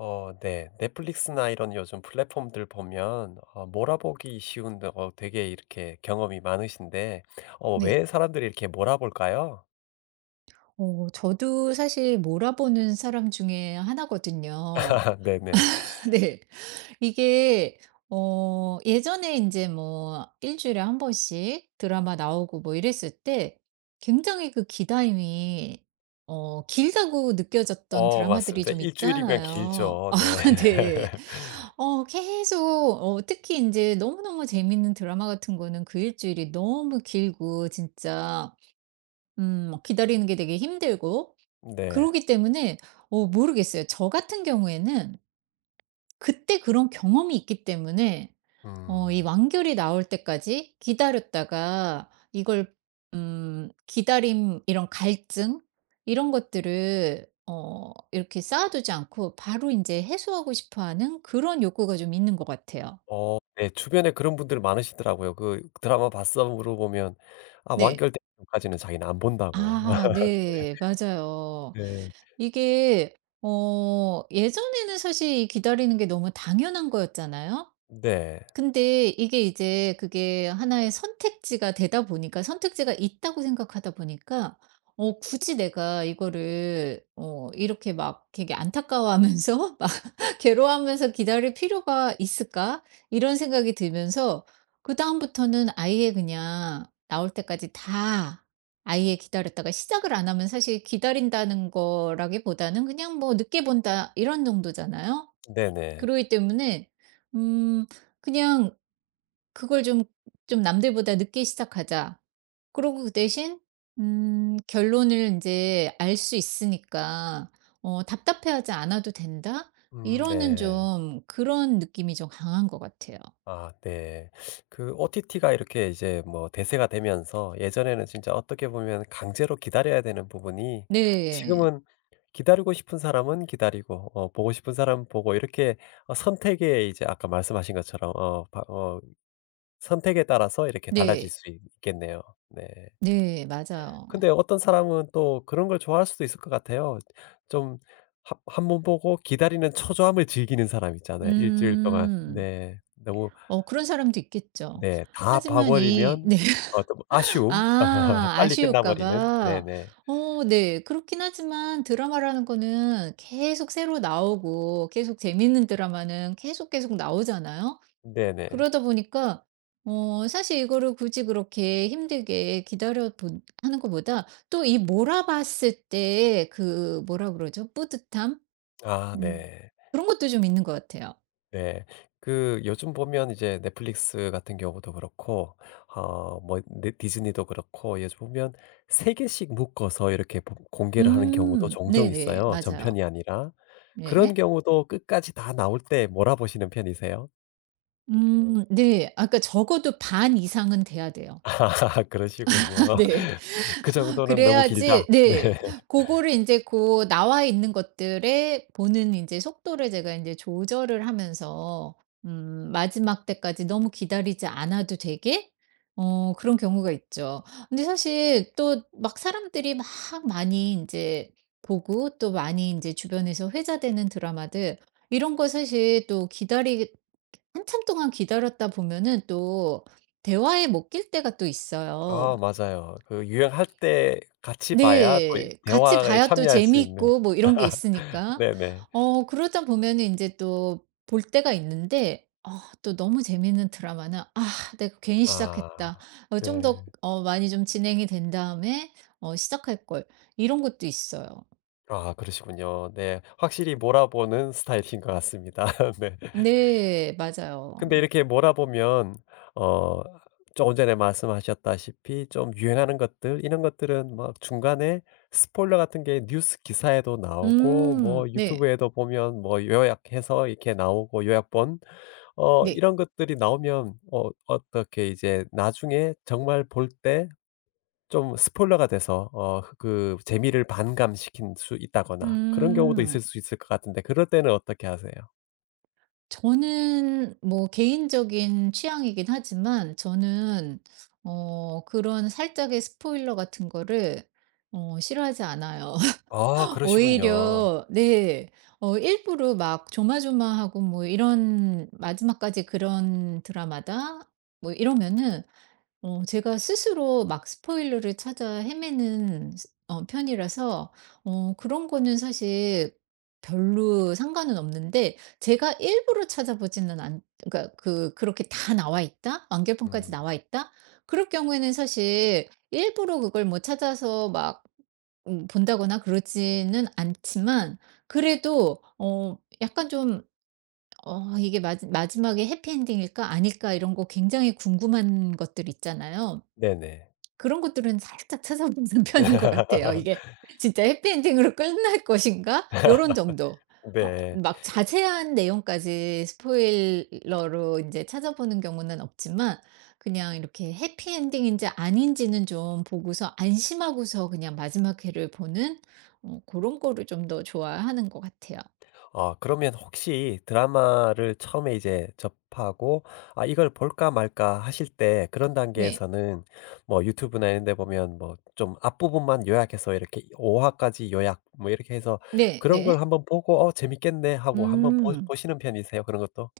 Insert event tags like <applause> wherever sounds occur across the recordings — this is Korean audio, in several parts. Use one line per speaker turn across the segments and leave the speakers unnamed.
네. 넷플릭스나 이런 요즘 플랫폼들 보면 몰아보기 쉬운 데 되게 이렇게 경험이 많으신데
네.
왜 사람들이 이렇게 몰아볼까요?
저도 사실 몰아보는 사람 중에 하나거든요.
<laughs> 네네.
<laughs> 네. 이게 예전에 이제 뭐 일 주일에 한 번씩 드라마 나오고 뭐 이랬을 때 굉장히 그 기다림이 길다고 느껴졌던 드라마들이
맞습니다.
좀
일 주일이면
있잖아요. <laughs>
길죠.
아
네.
네.
<laughs>
어 계속 어 특히 이제 너무너무 재밌는 드라마 같은 거는 그 일주일이 너무 길고 진짜 막 기다리는 게 되게 힘들고,
네.
그러기 때문에 모르겠어요. 저 같은 경우에는 그때 그런 경험이 있기 때문에 이
음.
완결이 나올 때까지 기다렸다가 이걸, 기다림, 이런 갈증, 이런 것들을 이렇게 쌓아두지 않고 바로 이제 해소하고 싶어 하는 그런 욕구가 좀 있는 것 같아요.
네. 주변에 그런 분들 많으시더라고요. 그 "드라마 봤어?" 물어보면 아,
네.
완결되기 까지는 자기는 안 본다고.
아
<laughs>
네. 맞아요.
네.
이게 예전에는 사실 이 기다리는 게 너무 당연한 거였잖아요.
네.
근데 이게 이제 그게 하나의 선택지가 되다 보니까, 선택지가 있다고 생각하다 보니까 굳이 내가 이거를 이렇게 막 되게 안타까워하면서 <laughs> 막 괴로워하면서 기다릴 필요가 있을까? 이런 생각이 들면서, 그다음부터는 아예 그냥 나올 때까지 다, 아예 기다렸다가 시작을 안 하면 사실 기다린다는 거라기보다는 그냥 뭐 늦게 본다, 이런 정도잖아요.
네네.
그러기 때문에 음 그냥 그걸 좀, 좀 '남들보다 늦게 시작하자.' 그러고 그 대신 결론을 이제 알 수 있으니까 '답답해하지 않아도 된다.' 이러는
네.
좀 그런 느낌이 좀 강한 것 같아요.
아 네. 그 OTT가 이렇게 이제 뭐 대세가 되면서 예전에는 진짜 어떻게 보면 강제로 기다려야 되는 부분이
네.
지금은 기다리고 싶은 사람은 기다리고 보고 싶은 사람은 보고 이렇게 선택에 이제 아까 말씀하신 것처럼 어 바 어 선택에 따라서 이렇게 달라질
네.
수 있 있겠네요. 네.
네. 맞아요.
근데 어떤 사람은 또 그런 걸 좋아할 수도 있을 것 같아요. 좀 한 번 보고 기다리는 초조함을 즐기는 사람 있잖아요, 일주일 동안.
음.
네. 너무.
그런 사람도 있겠죠.
네. 다 봐
하지만 이,
버리면
네.
어떤 뭐 아쉬움. <laughs>
아
빨리 끝나
아쉬울까
버리는.
봐.
네네.
네. 그렇긴 하지만 드라마라는 거는 계속 새로 나오고 계속 재밌는 드라마는 계속 나오잖아요.
네네.
그러다 보니까 사실 이거를 굳이 그렇게 힘들게 기다려 본 하는 것보다, 또 이 몰아봤을 때 그 뭐라 그러죠? 뿌듯함?
아
음
네.
그런 것도 좀 있는 것 같아요.
네. 그 요즘 보면 이제 넷플릭스 같은 경우도 그렇고 뭐 네 디즈니도 그렇고 요즘 보면 3 개씩 묶어서 이렇게 보 공개를 하는 경우도 종종
네네.
있어요,
맞아요.
전편이 아니라. 그런
네.
경우도 끝까지 다 나올 때 몰아보시는 편이세요?
네. 아까 적어도 반 이상은 돼야 돼요.
<laughs> 아
<laughs>
그러시군요.
네.
'그
<laughs>
정도는 너무
그래야지
길다.' 네.
네. 그거를 이제 그 나와 있는 것들에 보는 이제 속도를 제가 이제 조절을 하면서 마지막 때까지 너무 기다리지 않아도 되게 그런 경우가 있죠. 근데 사실 또 막 사람들이 막 많이 이제 보고, 또 많이 이제 주변에서 회자되는 드라마들, 이런 거 사실 또 기다리 한참 동안 기다렸다 보면은 또 대화에 못낄 때가 또 있어요.
아 맞아요. 그 유행할 때 같이 봐야 또 이
네. 같이
대화에
봐야 또
참여할 수 있는.
재미있고 뭐 이런 게
<laughs>
있으니까.
네네.
그러다 보면은 인제 또 볼 때가 있는데 또 너무 재미있는 드라마는 '아, 내가 괜히
아
시작했다. 좀 더
네.
많이 좀 진행이 된 다음에 시작할 걸.' 이런 것도 있어요.
아 그러시군요. 네. 확실히 몰아보는 스타일인 것 같습니다. <laughs> 네.
네.
근데
맞아요.
이렇게 몰아보면 어 조금 전에 말씀하셨다시피 좀 유행하는 것들 이런 것들은 막 중간에 스포일러 같은 게 뉴스 기사에도 나오고
음.
뭐
네.
유튜브에도 보면 뭐 요약해서 이렇게 나오고 요약본
네.
이런 것들이 나오면 어떻게 이제 나중에 정말 볼 때 좀 스포일러가 돼서 그 재미를 반감시킬 수 있다거나 그런 경우도
음.
있을 수 있을 것 같은데 그럴 때는 어떻게 하세요?
저는 뭐 개인적인 취향이긴 하지만, 저는 그런 살짝의 스포일러 같은 거를 싫어하지 않아요.
아
<laughs>
그러시군요.
오히려 네. 일부러 막 조마조마하고 뭐 이런 마지막까지 그런 드라마다, 뭐 이러면은 제가 스스로 막 스포일러를 찾아 헤매는 스 어 편이라서 그런 거는 사실 별로 상관은 없는데, 제가 일부러 찾아보지는 않, 그러니까 그 그렇게 다 나와 있다? 완결판까지
음.
나와 있다? 그럴 경우에는 사실 일부러 그걸 뭐 찾아서 막 본다거나 그러지는 않지만, 그래도 약간 좀 '이게 마 마지막에 해피엔딩일까? 아닐까?' 이런 거 굉장히 궁금한 것들 있잖아요.
네네.
그런 것들은 살짝 찾아보는 <laughs> 편인 것 같아요. 이게
<laughs>
진짜 해피엔딩으로 끝날 것인가? 요런 정도.
네.
막 자세한 내용까지 스포일러로 이제 찾아보는 경우는 없지만, 그냥 이렇게 해피엔딩인지 아닌지는 좀 보고서 안심하고서 그냥 마지막 회를 보는 어런 거를 좀 더 좋아하는 것 같아요.
아 그러면 혹시 드라마를 처음에 이제 접하고 '아 이걸 볼까 말까.' 하실 때 그런
네.
단계에서는 뭐 유튜브나 이런 데 보면 뭐 좀 앞부분만 요약해서 이렇게 5 화까지 요약 뭐 이렇게 해서
네
그런 걸
네.
한번 보고 '어 재밌겠네.' 하고 한번 보
음.
보시는 편이세요? 그런 것도?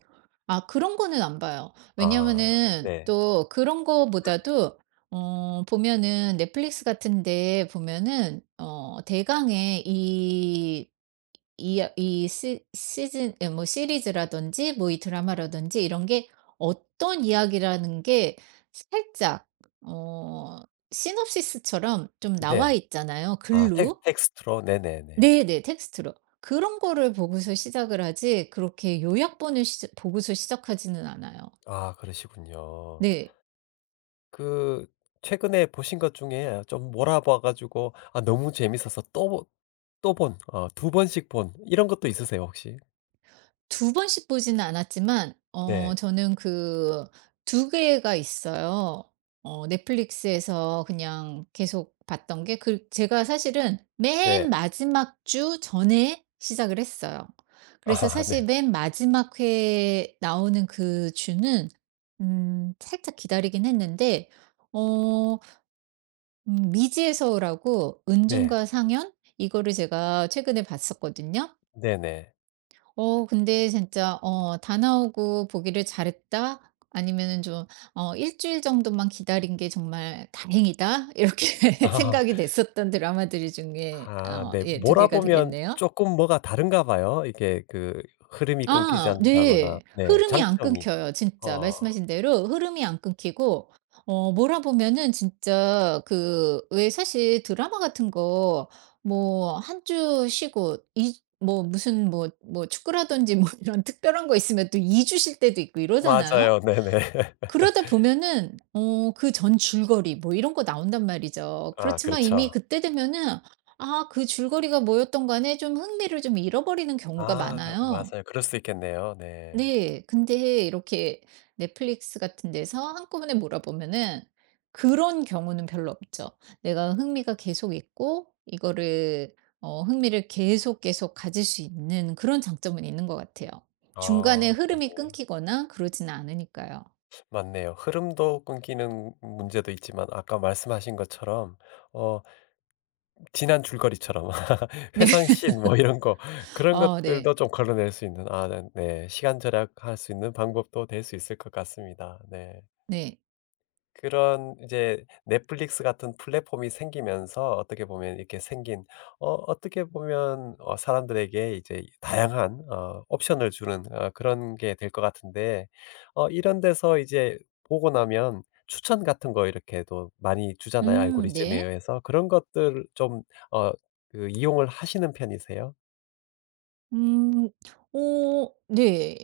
아 그런 거는 안 봐요.
아
왜냐면은
네.
또 그런 거보다도 보면은 넷플릭스 같은 데 보면은 대강의 이 이 이 시 시즌 에, 뭐 시리즈라든지 뭐 이 드라마라든지, 이런 게 어떤 이야기라는 게 살짝 어 시놉시스처럼 좀 나와
네.
있잖아요,
아 텍
글로.
텍스트로. 네네네.
네네. 텍스트로. 그런 거를 보고서 시작을 하지, 그렇게 요약본을 시 보고서 시작하지는 않아요.
아 그러시군요.
네.
그 최근에 보신 것 중에 좀 몰아봐 가지고 아 너무 재밌어서 또 또 본 어 두 번씩 본 이런 것도 있으세요 혹시?
두 번씩 보지는 않았지만
네.
저는 그 두 개가 있어요. 넷플릭스에서 그냥 계속 봤던 게, 그 제가 사실은 맨
네.
마지막 주 전에 시작을 했어요.
<laughs>
그래서
아
사실
네.
맨 마지막 회에 나오는 그 주는 살짝 기다리긴 했는데 어 미지의 서울라고,
네.
은준과 상현, 이거를 제가 최근에 봤었거든요.
네네.
근데 진짜 '다 나오고 보기를 잘했다.' 아니면은 좀 일 주일 정도만 기다린 게 정말 다행이다.' 이렇게
<laughs>
<laughs>
아.
생각이 됐었던 드라마들 중에
아 네.
예 두 개가
몰아보면
되겠네요.
조금 뭐가 다른가 봐요. 이게 그 흐름이 끊기지
아
않는다거나.
네.
네.
흐름이 안
장점이.
끊겨요 진짜.
어.
말씀하신 대로 흐름이 안 끊기고 몰아보면은 진짜 그 왜 사실 드라마 같은 거, 뭐 한 주 쉬고 이, 뭐 무슨 뭐 축구라든지 뭐 <laughs> 이런 특별한 거 있으면 또 2주 쉴 때도 있고 이러잖아요.
맞아요. 네네. <laughs>
그러다 보면은 그 전 줄거리 뭐 이런 거 나온단 말이죠.
아
그렇지만 이미
그렇죠.
그때 되면은, 아 그 줄거리가 뭐였던 간에 좀 흥미를 좀 잃어버리는 경우가
아
많아요.
맞아요. 그럴 수 있겠네요. 네.
네. 근데 이렇게 넷플릭스 같은 데서 한꺼번에 몰아보면은 그런 경우는 별로 없죠. 내가 흥미가 계속 있고 이거를 흥미를 계속 가질 수 있는 그런 장점은 있는 것 같아요. 중간에
아
흐름이 끊기거나 그러지는 않으니까요.
맞네요. 흐름도 끊기는 문제도 있지만 아까 말씀하신 것처럼 어 지난 줄거리처럼
<laughs>
<laughs>
네.
회상씬 뭐 이런 거, 그런
아 네.
것들도 좀 걸러낼 수 있는 아네 네, 시간 절약할 수 있는 방법도 될 수 있을 것 같습니다. 네.
네.
그런 이제 넷플릭스 같은 플랫폼이 생기면서 어떻게 보면 이렇게 생긴 어떻게 보면 사람들에게 이제 다양한 옵션을 주는 그런 게 될 것 같은데 이런 데서 이제 보고 나면 추천 같은 거 이렇게도 많이 주잖아요, 알고리즘에
네.
의해서. 그런 것들 좀 어 그 이용을 하시는 편이세요?
음. 네.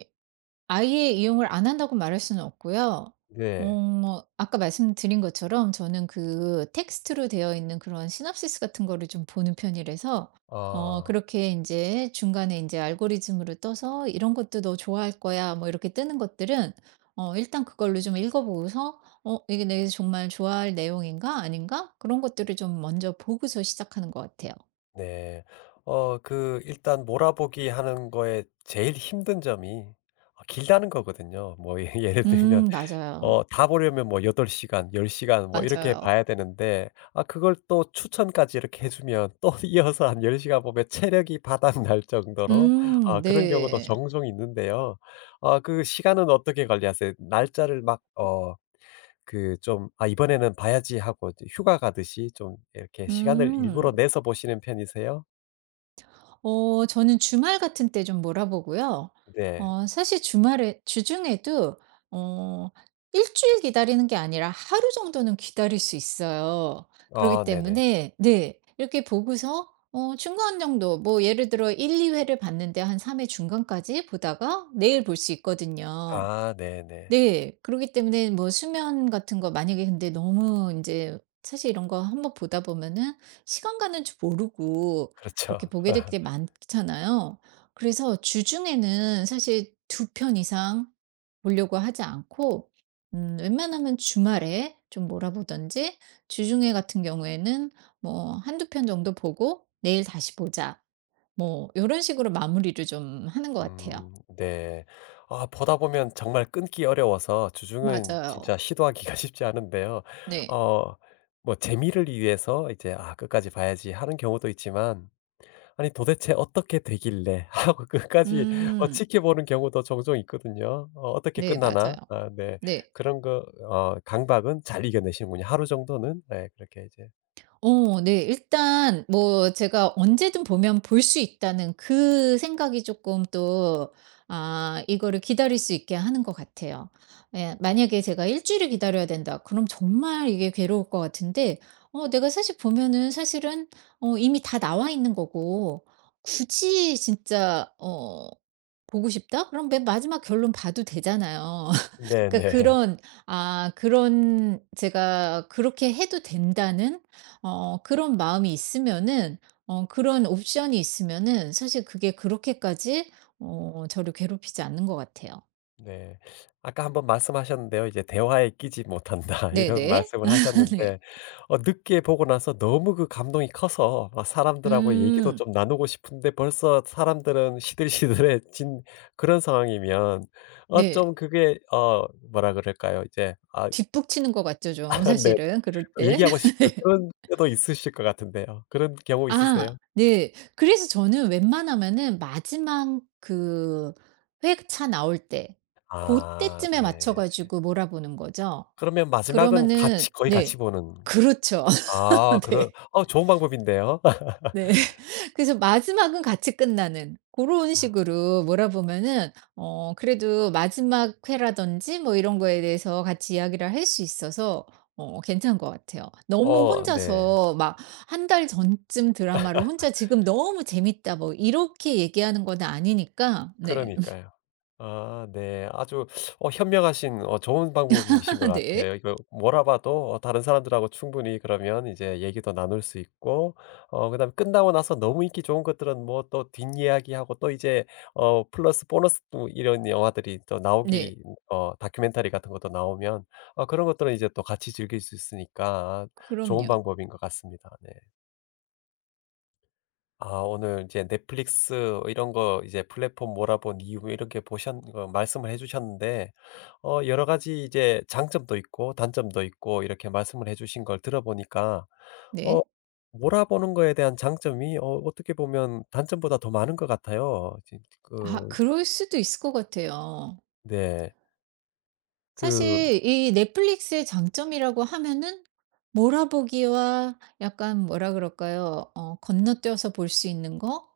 아예 이용을 안 한다고 말할 수는 없고요. 어
네.
뭐 아까 말씀드린 것처럼 저는 그 텍스트로 되어 있는 그런 시놉시스 같은 거를 좀 보는 편이라서
아.
그렇게 이제 중간에 이제 알고리즘으로 떠서 "이런 것도 너 좋아할 거야." 뭐 이렇게 뜨는 것들은 일단 그걸로 좀 읽어 보고서 '어 이게 내가 정말 좋아할 내용인가? 아닌가?' 그런 것들을 좀 먼저 보고서 시작하는 것 같아요.
네. 그 일단 몰아보기 하는 거에 제일 힘든 점이 길다는 거거든요. 뭐 <laughs> 예를 들면
맞아요.
다 보려면 뭐 8 시간, 10 시간 뭐 이렇게
맞아요.
봐야 되는데 아 그걸 또 추천까지 이렇게 해 주면 또 <laughs> 이어서 한 10 시간 보면 체력이 바닥날 정도로 아 그런 경우도
네.
종종 있는데요. 아 그 시간은 어떻게 관리하세요? 날짜를 막 어 그 좀 '아 이번에는 봐야지.' 하고 이제 휴가 가듯이 좀 이렇게 시간을 일부러
음.
내서 보시는 편이세요?
저는 주말 같은 때 좀 몰아보고요.
네.
사실 주말에 주중에도 어 일 주일 기다리는 게 아니라 하루 정도는 기다릴 수 있어요.
아
그러기
네네.
때문에 네 이렇게 보고서 중간 정도, 뭐 예를 들어 1-2 회를 봤는데 한 3회 중간까지 보다가 내일 볼 수 있거든요.
아 네네.
네. 그러기 때문에 뭐 수면 같은 거, 만약에 근데 너무 인제, 사실 이런 거 한번 보다 보면은 시간 가는 줄 모르고 그렇게
그렇죠.
보게 될
<laughs>
게 많잖아요. 그래서 주중에는 사실 두 편 이상 보려고 하지 않고 웬만하면 주말에 좀 몰아보든지, 주중에 같은 경우에는 뭐 한두 편 정도 보고 '내일 다시 보자.' 뭐 요런 식으로 마무리를 좀 하는 것 같아요.
네. 아 보다 보면 정말 끊기 어려워서 주중은
맞아요.
진짜 시도하기가 <laughs> 쉽지 않은데요.
네.
어 뭐 재미를 위해서 이제 '아 끝까지 봐야지.' 하는 경우도 있지만 '아니 도대체 어떻게 되길래?' <laughs> 하고 끝까지
음.
지켜보는 경우도 종종 있거든요. '어 어떻게
네 맞아요.
끝나나?' 아 네.
네.
그런 거 강박은 잘 이겨내시는군요. 하루 정도는 네 그렇게 이제
네. 일단 뭐 제가 언제든 보면 볼 수 있다는 그 생각이 조금 또 아 이거를 기다릴 수 있게 하는 것 같아요. 예. 만약에 제가 일 주일을 기다려야 된다. 그럼 정말 이게 괴로울 것 같은데 내가 사실 보면은 사실은 이미 다 나와 있는 거고, 굳이 진짜 '보고 싶다.' 그럼 맨 마지막 결론 봐도 되잖아요. 그러니까
네네.
그런, 아 그런, 제가 그렇게 해도 된다는 그런 마음이 있으면은 그런 옵션이 있으면은 사실 그게 그렇게까지 저를 괴롭히지 않는 것 같아요.
네. 아까 한번 말씀하셨는데요. 이제 "대화에 끼지 못한다." <laughs> 이런
네네.
말씀을
<laughs> 네.
하셨는데 늦게 보고 나서 너무 그 감동이 커서 막 사람들하고 얘기도
음.
좀 나누고 싶은데 벌써 사람들은 시들시들해진 그런 상황이면 어
네.
좀 그게 어 뭐라 그럴까요? 이제 아.
뒷북치는 것 같죠, 좀
<laughs> 네.
사실은 그럴
또
때.
얘기하고 싶을 그런 때도 있으실 것 같은데요. 그런
<laughs>
경우
아
있으세요?
네. 그래서 저는 웬만하면은 마지막 그 회차 나올 때 그때
아
쯤에 맞춰
네.
가지고 몰아보는 거죠.
그러면 마지막은
그러면은
같이 거의 같이
네.
보는.
그렇죠.
아
<laughs>
그런
네.
좋은 방법인데요. <laughs>
네. <laughs> 그래서 마지막은 같이 끝나는 그런
아.
식으로 몰아보면은 그래도 마지막 회라든지 뭐 이런 거에 대해서 같이 이야기를 할 수 있어서 괜찮은 것 같아요. 너무
어 네.
혼자서 막 한 달 전쯤 드라마로 혼자 "지금 너무 재밌다." 뭐 이렇게 얘기하는 건 아니니까 네.
그러니까요. 아 네. 아주 현명하신 좋은 방법이신 것
<laughs> 네.
같아요. 이거 뭐라 봐도 다른 사람들하고 충분히 그러면 이제 얘기도 나눌 수 있고 그다음에 끝나고 나서 너무 인기 좋은 것들은 뭐 또 뒷이야기하고 또 이제 플러스 보너스 또 이런 영화들이 또
네.
나오기, 다큐멘터리 같은 것도 나오면 그런 것들은 이제 또 같이 즐길 수 있으니까 아 좋은
그럼요.
방법인 것 같습니다. 네. 아 오늘 이제 넷플릭스 이런 거 이제 플랫폼 몰아본 이유 이렇게 보셨 어 말씀을 해 주셨는데 여러 가지 이제 장점도 있고 단점도 있고 이렇게 말씀을 해 주신 걸 들어보니까 어
네.
몰아보는 거에 대한 장점이 어떻게 보면 단점보다 더 많은 것 같아요.
아
그
그럴 수도 있을 것 같아요.
네. 그
사실 이 넷플릭스의 장점이라고 하면은 몰아보기와 약간, 뭐라 그럴까요? 건너뛰어서 볼 수 있는 거?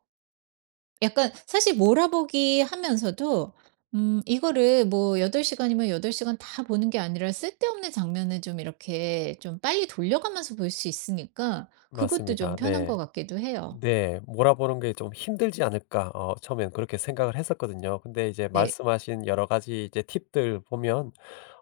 약간 사실 몰아보기 하면서도 이거를 뭐 8 시간이면 8 시간 다 보는 게 아니라 쓸데없는 장면을 좀 이렇게 좀 빨리 돌려가면서 볼 수 있으니까, 그것도 좀
맞습니다.
편한 것
네.
같기도 해요.
네. '몰아보는 게 좀 힘들지 않을까.' 처음엔 그렇게 생각을 했었거든요. 근데 이제
네.
말씀하신 여러 가지 이제 팁들 보면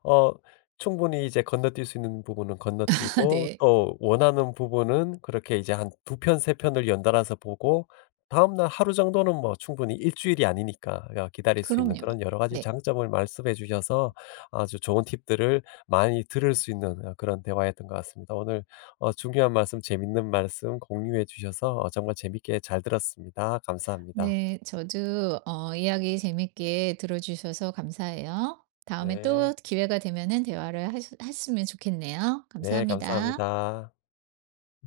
어 충분히 이제 건너뛸 수 있는 부분은
<laughs> 아
건너뛰고
네.
또 원하는 부분은 그렇게 이제 한 두 편 세 편을 연달아서 보고 다음날 하루 정도는 뭐 충분히 일주일이 아니니까 기다릴 수 있는
그럼요.
그런 여러 가지
네.
장점을 말씀해 주셔서 아주 좋은 팁들을 많이 들을 수 있는 그런 대화였던 것 같습니다. 오늘 중요한 말씀, 재밌는 말씀 공유해 주셔서 정말 재밌게 잘 들었습니다. 감사합니다.
네, 저도 이야기 재밌게 들어주셔서 감사해요. 다음에
네.
또 기회가 되면은 대화를 했으면 좋겠네요.
네,
감사합니다.
감사합니다.